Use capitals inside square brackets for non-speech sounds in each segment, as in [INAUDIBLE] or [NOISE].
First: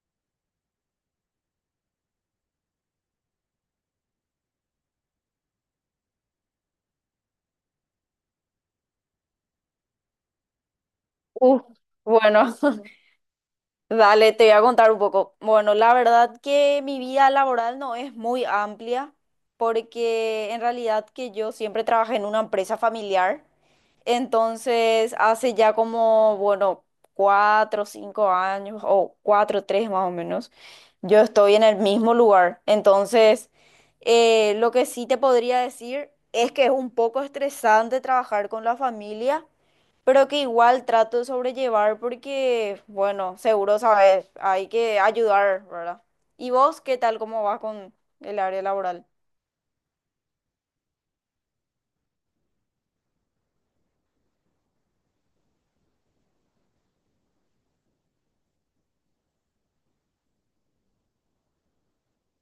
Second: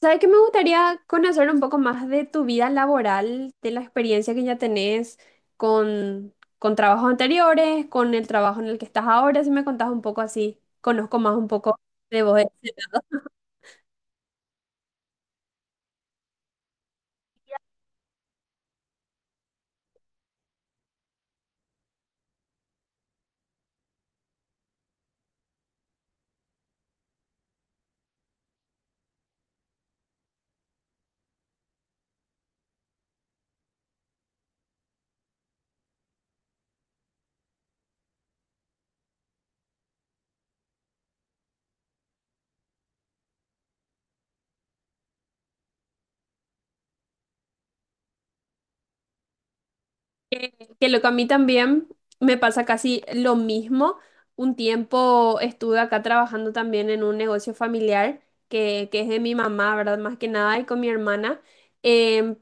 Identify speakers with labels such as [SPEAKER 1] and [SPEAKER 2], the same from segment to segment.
[SPEAKER 1] ¿Sabes qué me gustaría conocer un poco más de tu vida laboral, de la experiencia que ya tenés con trabajos anteriores, con el trabajo en el que estás ahora? Si me contás un poco así, conozco más un
[SPEAKER 2] Uf,
[SPEAKER 1] poco de vos.
[SPEAKER 2] bueno, [LAUGHS] dale, te voy a contar un poco. Bueno, la verdad que mi vida laboral no es muy amplia porque en realidad que yo siempre trabajé en una empresa familiar. Entonces, hace ya como, bueno, cuatro, cinco años o cuatro, tres más o menos, yo estoy en el mismo lugar. Entonces, lo que sí te podría decir es que es un poco estresante trabajar con la familia pero que igual trato de sobrellevar porque, bueno, seguro sabes, hay que ayudar, ¿verdad? ¿Y vos qué tal, cómo vas con el área laboral?
[SPEAKER 1] Que lo que a mí también me pasa casi lo mismo. Un tiempo estuve acá trabajando también en un negocio familiar que es de mi mamá, ¿verdad? Más que nada, y con mi hermana. Em,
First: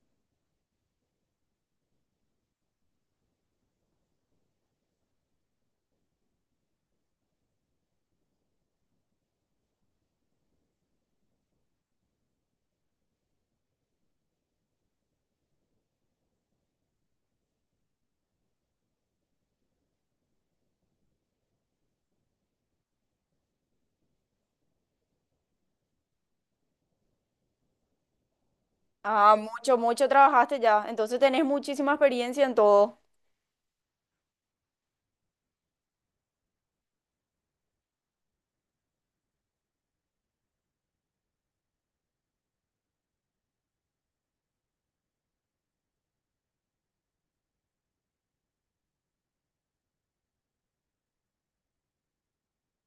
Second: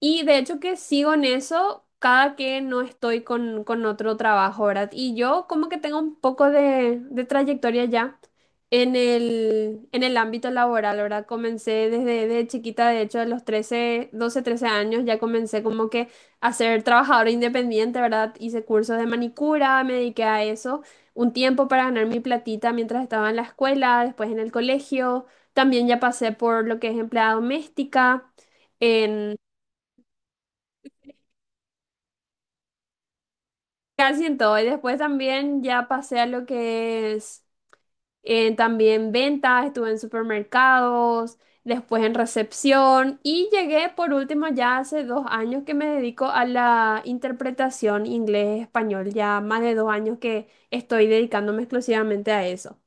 [SPEAKER 1] y de hecho que sigo en eso cada que no estoy con otro trabajo, ¿verdad? Y yo como que tengo un poco de trayectoria ya en el ámbito laboral, ¿verdad? Comencé desde chiquita, de hecho, a los 13 12 13 años, ya comencé como que a ser trabajadora independiente, ¿verdad? Hice cursos de manicura, me dediqué a eso un tiempo para ganar mi platita mientras estaba en la escuela, después en el colegio. También ya pasé por lo que es empleada doméstica, en
[SPEAKER 2] Ah, mucho, mucho trabajaste ya, entonces tenés muchísima experiencia en todo.
[SPEAKER 1] casi en todo. Y después también ya pasé a lo que es también ventas, estuve en supermercados, después en recepción y llegué por último ya hace 2 años que me dedico a la interpretación inglés-español, ya más de dos años que estoy dedicándome exclusivamente a eso.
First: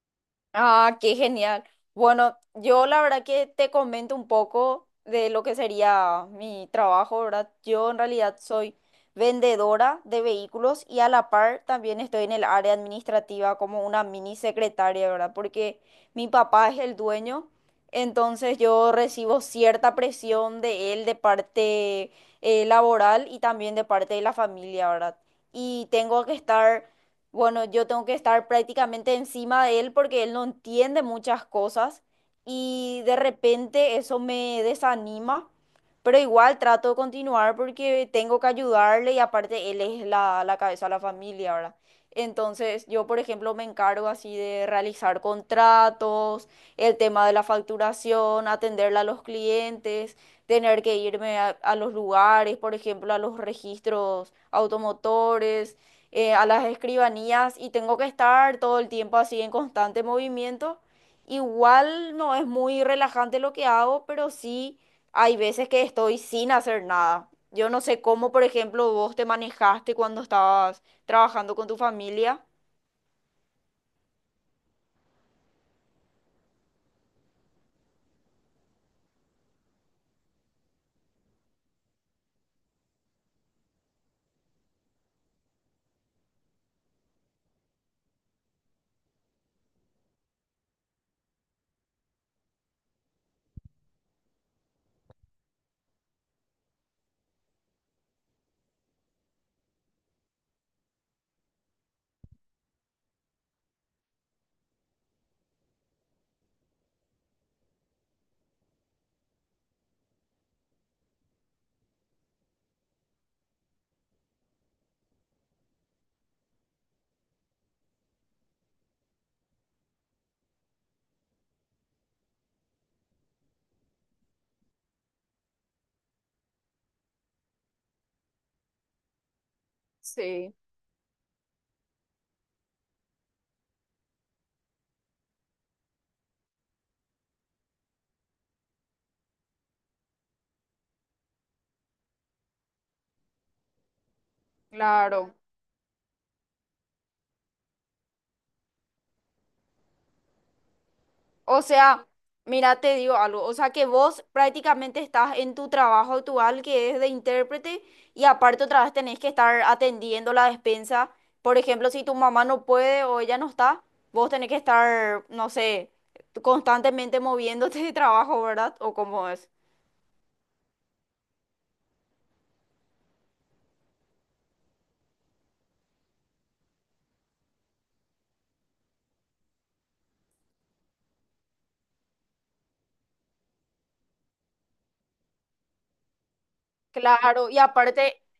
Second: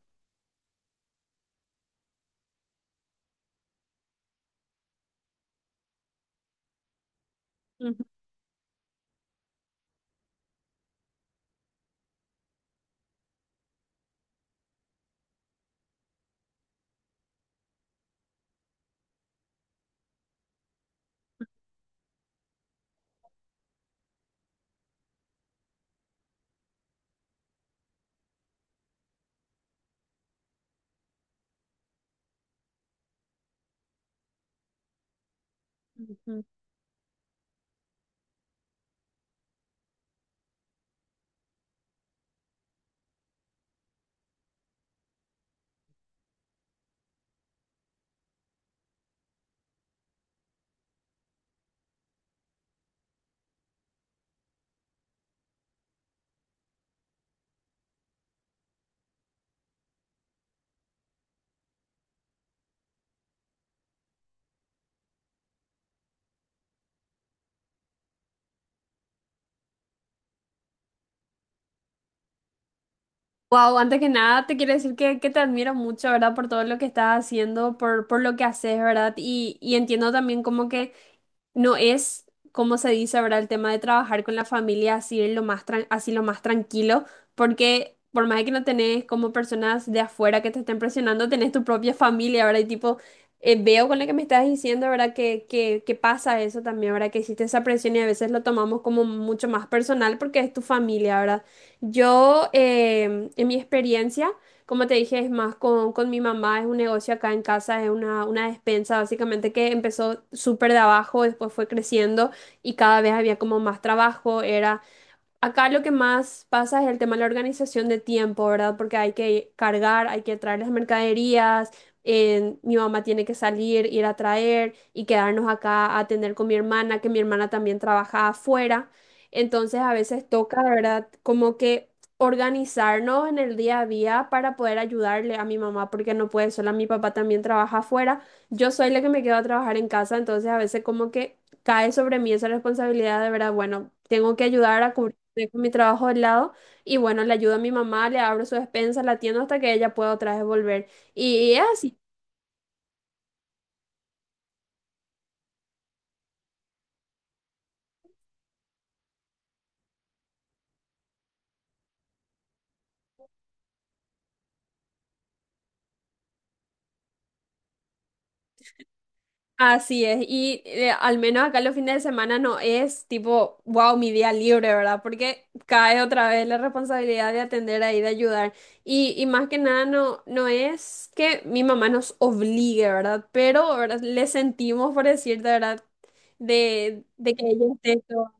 [SPEAKER 2] Ah, qué genial. Bueno, yo la verdad que te comento un poco de lo que sería mi trabajo, ¿verdad? Yo en
[SPEAKER 1] Ujú,
[SPEAKER 2] realidad soy vendedora de vehículos y a la par también estoy en el área administrativa como una mini secretaria, ¿verdad? Porque mi papá es el dueño, entonces yo recibo cierta presión de él de parte laboral y también de parte de la familia, ¿verdad? Y tengo que estar bueno, yo tengo que estar prácticamente encima de él porque él no entiende muchas cosas y de repente eso me desanima, pero
[SPEAKER 1] ujú.
[SPEAKER 2] igual trato de continuar porque tengo que ayudarle y aparte él es la cabeza de la familia, ¿verdad? Entonces yo, por ejemplo, me encargo así de realizar contratos, el tema de la facturación, atenderle a los clientes, tener que irme a los lugares, por ejemplo, a los registros automotores a las escribanías y tengo que estar todo el tiempo así en constante movimiento. Igual no es muy relajante lo que hago, pero sí hay veces que estoy sin hacer nada. Yo no sé cómo, por ejemplo, vos te manejaste cuando estabas trabajando con tu familia.
[SPEAKER 1] Wow, antes que nada te quiero decir que te admiro mucho, ¿verdad? Por todo lo que estás haciendo, por lo que haces, ¿verdad? Y entiendo también como que no es, como se dice, ¿verdad? El tema de trabajar con la familia así lo más tranquilo, porque por más de que no tenés como personas de afuera que te estén presionando, tenés tu propia familia, ¿verdad? Y tipo, veo con lo que me estás diciendo, ¿verdad? Que pasa eso también, ¿verdad? Que existe esa presión y a veces lo tomamos como mucho más personal porque es tu familia, ¿verdad? Yo, en mi experiencia, como te dije, es más con mi mamá, es un negocio acá en casa, es una despensa básicamente que empezó súper de abajo, después fue creciendo y cada vez había como más trabajo, era acá lo que más pasa es el tema de la organización de tiempo, ¿verdad? Porque hay que cargar, hay que traer las mercaderías, mi mamá tiene que salir, ir a traer y quedarnos acá a atender con mi hermana, que mi hermana también trabaja afuera. Entonces a veces
[SPEAKER 2] Sí,
[SPEAKER 1] toca, ¿verdad? Como que organizarnos en el día a día para poder ayudarle a mi mamá, porque no puede sola, mi papá también trabaja afuera, yo soy la que me quedo a trabajar en casa, entonces a veces como que cae sobre mí esa responsabilidad de verdad, bueno, tengo que ayudar a cubrir.
[SPEAKER 2] claro.
[SPEAKER 1] Dejo mi trabajo de lado y bueno, le ayudo a mi mamá, le abro su despensa, la atiendo hasta que ella pueda otra vez volver. Y
[SPEAKER 2] O
[SPEAKER 1] es así,
[SPEAKER 2] sea, mira, te digo algo, o sea que vos prácticamente estás en tu trabajo actual que es de intérprete y aparte otra vez tenés que estar atendiendo la despensa. Por ejemplo, si tu mamá no puede o ella no está, vos tenés que estar, no sé, constantemente moviéndote de trabajo, ¿verdad? ¿O cómo es?
[SPEAKER 1] así es. Y al menos acá los fines de semana no es tipo, wow, mi día libre, ¿verdad? Porque cae otra vez la responsabilidad de atender ahí, de ayudar. Y más que nada no es que mi mamá nos obligue, ¿verdad? Pero, ¿verdad? Le sentimos, por decirte, ¿verdad? De que
[SPEAKER 2] Claro, y
[SPEAKER 1] ella esté
[SPEAKER 2] aparte.
[SPEAKER 1] todo.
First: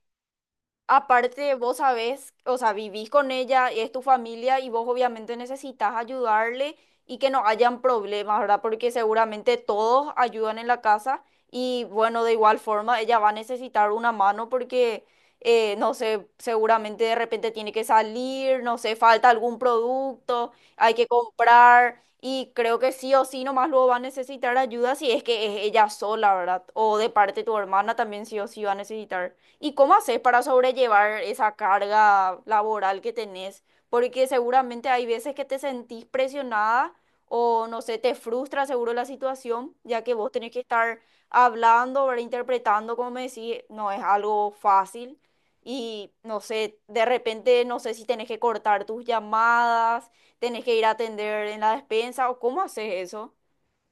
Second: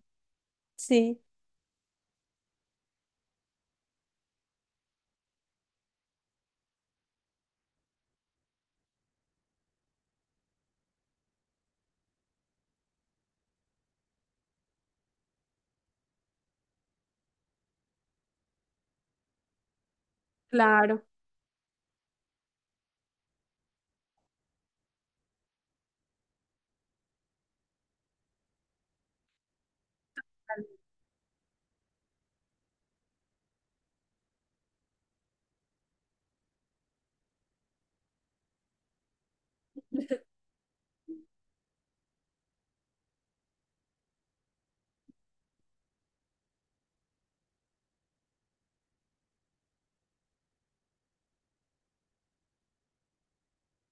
[SPEAKER 1] Sí,
[SPEAKER 2] Aparte, vos sabés, o sea, vivís con ella, es tu familia y vos obviamente necesitas ayudarle y que no hayan problemas, ¿verdad? Porque seguramente todos ayudan en la casa y bueno, de igual forma ella va a necesitar una mano porque, no sé, seguramente de repente tiene que salir, no sé, falta algún producto, hay
[SPEAKER 1] claro.
[SPEAKER 2] que comprar y creo que sí o sí nomás luego va a necesitar ayuda si es que es ella sola, ¿verdad? O de parte de tu hermana también sí o sí va a necesitar. ¿Y cómo haces para sobrellevar esa carga laboral que tenés? Porque seguramente hay veces que te sentís presionada o no sé, te frustra seguro la situación, ya que vos tenés que estar hablando, ¿verdad? Interpretando, como me decís, no es algo fácil. Y no sé, de repente no sé si tenés que cortar tus llamadas, tenés que ir a atender en la despensa o cómo haces eso.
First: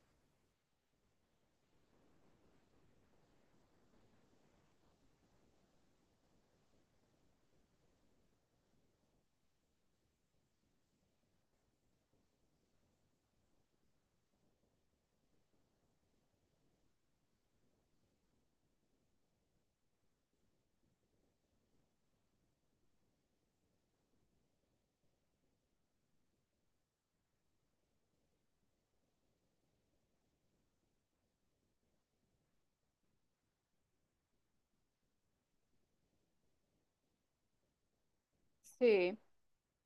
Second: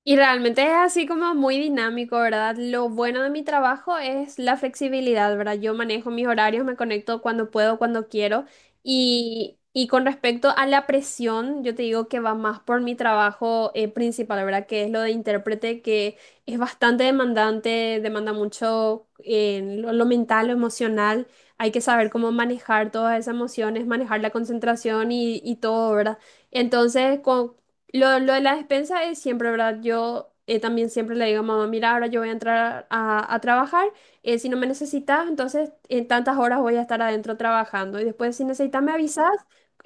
[SPEAKER 1] Y realmente es así como muy dinámico, ¿verdad? Lo bueno de mi trabajo es la flexibilidad, ¿verdad? Yo manejo mis horarios, me conecto cuando puedo, cuando quiero. Y con respecto a la presión, yo te digo que va más por mi trabajo principal, ¿verdad? Que es lo de intérprete, que es bastante demandante, demanda mucho en lo mental, lo emocional. Hay que saber cómo manejar todas esas emociones, manejar la concentración y todo, ¿verdad? Entonces, lo de la despensa es siempre, ¿verdad? Yo también siempre le digo a mamá, mira, ahora yo voy a entrar a trabajar. Si no me necesitas, entonces en tantas horas voy a estar adentro trabajando y después si necesitas me
[SPEAKER 2] Sí.
[SPEAKER 1] avisas.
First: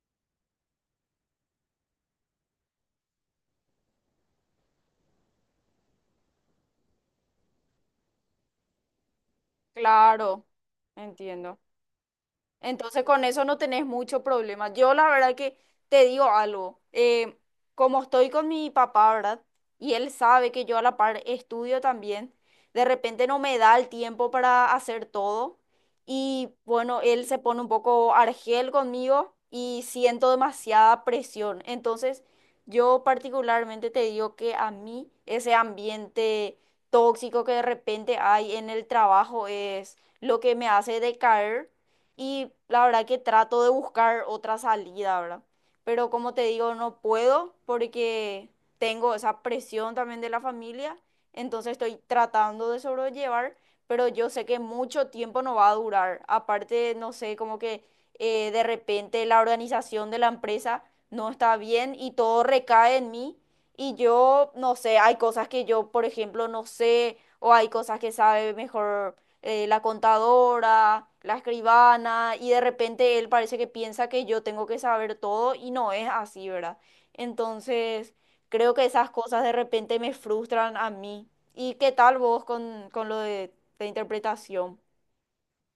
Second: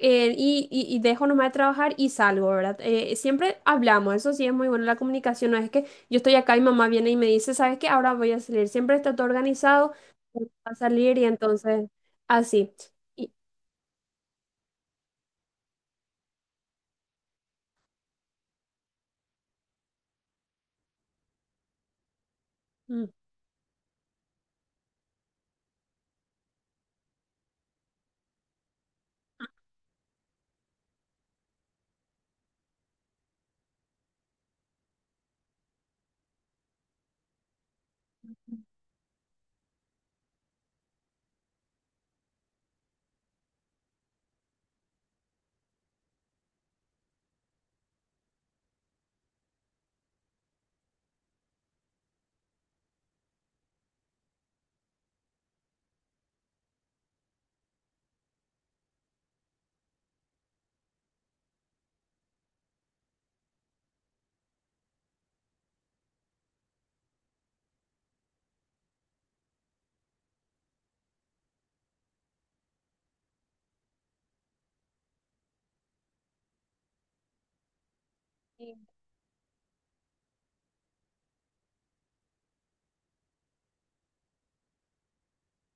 [SPEAKER 1] Eh, y, y— y dejo nomás de trabajar y salgo, ¿verdad? Siempre hablamos, eso sí es muy bueno, la comunicación no es que yo estoy acá y mamá viene y me dice, ¿sabes qué? Ahora voy a salir, siempre está todo organizado,
[SPEAKER 2] Claro,
[SPEAKER 1] voy a salir y
[SPEAKER 2] entiendo.
[SPEAKER 1] entonces así.
[SPEAKER 2] Entonces con eso no tenés mucho problema. Yo la verdad que te digo algo, como estoy con mi papá, ¿verdad? Y él sabe que yo a la par estudio también, de repente no me da el tiempo para hacer todo y bueno, él se pone un poco argel conmigo y siento demasiada presión. Entonces yo particularmente te digo que a mí ese ambiente tóxico que de repente hay en el trabajo es lo que me hace decaer y la verdad que trato de buscar otra salida, ¿verdad? Pero como te digo, no puedo porque tengo esa presión también de la familia, entonces estoy tratando de sobrellevar, pero yo sé que mucho tiempo no va a durar. Aparte, no sé, como que de repente la organización de la empresa no está bien y todo recae en mí. Y yo, no sé, hay cosas que yo, por ejemplo, no sé, o hay cosas que sabe mejor la contadora, la escribana, y de repente él parece que piensa que yo tengo que saber todo y no es así, ¿verdad? Entonces, creo que esas cosas de repente me frustran a mí. ¿Y qué tal vos con lo de interpretación?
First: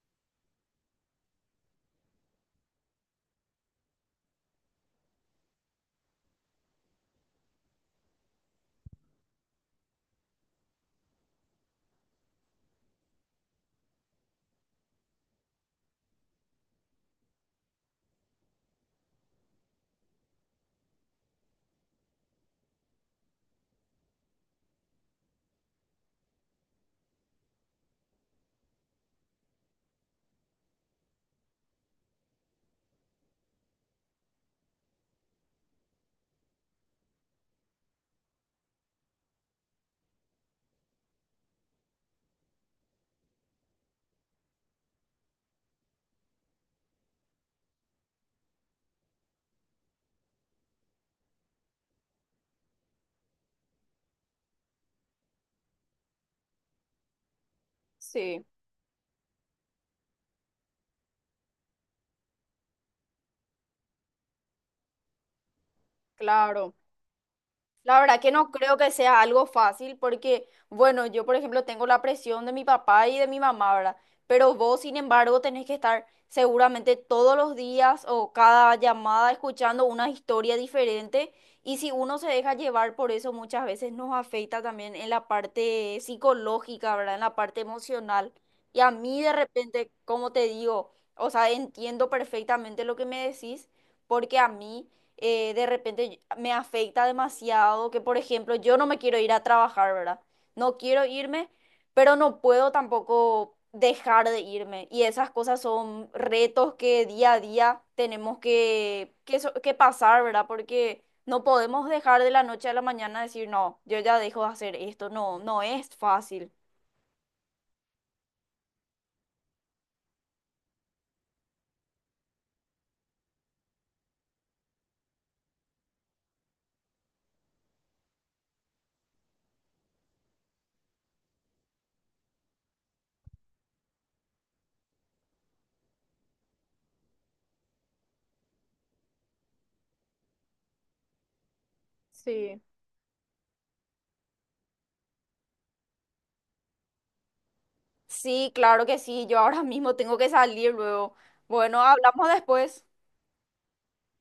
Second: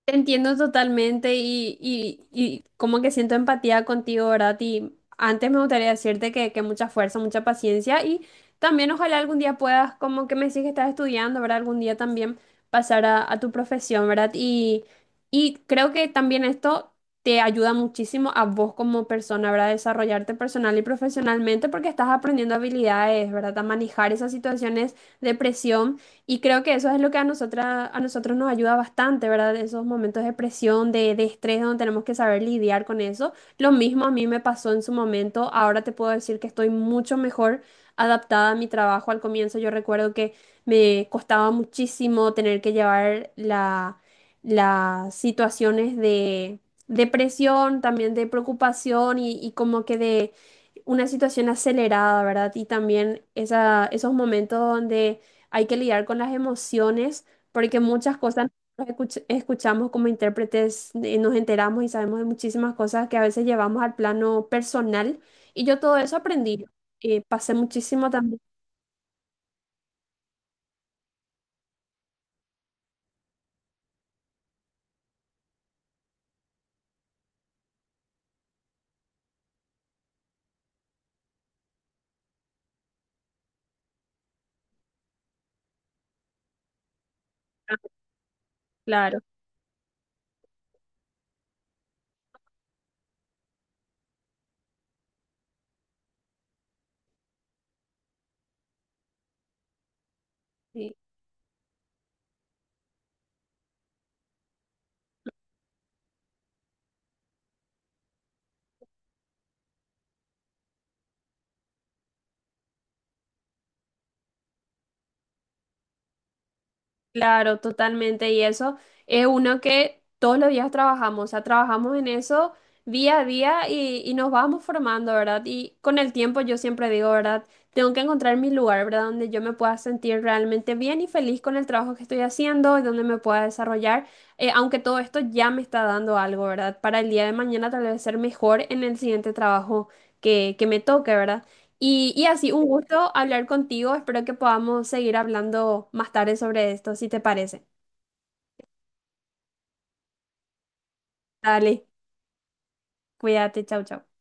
[SPEAKER 1] Te entiendo totalmente y como que siento empatía contigo, ¿verdad? Y antes me gustaría decirte que mucha fuerza, mucha paciencia y también ojalá algún día puedas, como que me decís que estás estudiando, ¿verdad? Algún día también pasar a tu profesión, ¿verdad? Y creo que también esto te ayuda muchísimo a vos como persona, ¿verdad? Desarrollarte personal y profesionalmente porque estás aprendiendo habilidades, ¿verdad? A manejar esas situaciones de presión y creo que eso es lo que a nosotras, a nosotros nos ayuda bastante, ¿verdad? Esos momentos de presión, de estrés, donde tenemos que saber lidiar con eso. Lo mismo a mí me pasó en su momento. Ahora te puedo decir que estoy mucho mejor adaptada a mi trabajo. Al comienzo yo recuerdo que me costaba muchísimo tener que llevar la, las situaciones de presión, también de preocupación y como que de una situación acelerada, ¿verdad? Y también esa, esos momentos donde hay que lidiar con las emociones, porque muchas
[SPEAKER 2] Sí,
[SPEAKER 1] cosas nosotros escuch- escuchamos como intérpretes, nos enteramos y sabemos de muchísimas cosas que a veces llevamos al plano personal. Y yo todo eso aprendí.
[SPEAKER 2] claro.
[SPEAKER 1] Pasé
[SPEAKER 2] La
[SPEAKER 1] muchísimo
[SPEAKER 2] verdad que
[SPEAKER 1] también,
[SPEAKER 2] no creo que sea algo fácil porque, bueno, yo por ejemplo tengo la presión de mi papá y de mi mamá, ¿verdad? Pero vos, sin embargo, tenés que estar seguramente todos los días o cada llamada escuchando una historia diferente y si uno se deja llevar por eso muchas veces nos afecta también en la parte psicológica, ¿verdad? En la parte
[SPEAKER 1] ah,
[SPEAKER 2] emocional. Y a
[SPEAKER 1] claro.
[SPEAKER 2] mí de repente, como te digo, o sea, entiendo perfectamente lo que me decís porque a mí de repente me afecta demasiado, que por ejemplo yo no me quiero ir a trabajar, ¿verdad? No
[SPEAKER 1] sí.
[SPEAKER 2] quiero irme, pero no puedo tampoco dejar de irme. Y esas cosas son retos que día a día tenemos que, que pasar, ¿verdad? Porque no podemos dejar de la noche a la mañana decir, no, yo ya dejo de hacer esto, no, no es fácil.
[SPEAKER 1] Claro, totalmente. Y eso es uno que todos los días trabajamos, o sea, trabajamos en eso día a día y nos vamos formando, ¿verdad? Y con el tiempo yo siempre digo, ¿verdad? Tengo que encontrar mi lugar, ¿verdad? Donde yo me pueda sentir realmente bien y feliz con el trabajo que estoy haciendo y donde me pueda desarrollar, aunque todo esto ya me está dando algo, ¿verdad? Para el día de mañana tal vez ser mejor en el siguiente trabajo que me toque, ¿verdad? Y así,
[SPEAKER 2] Sí.
[SPEAKER 1] un gusto hablar contigo. Espero que podamos seguir hablando más tarde sobre esto, si te parece.
[SPEAKER 2] Sí, claro que sí, yo ahora mismo tengo que salir luego. Bueno,
[SPEAKER 1] Dale,
[SPEAKER 2] hablamos después.
[SPEAKER 1] cuídate, chau, chau.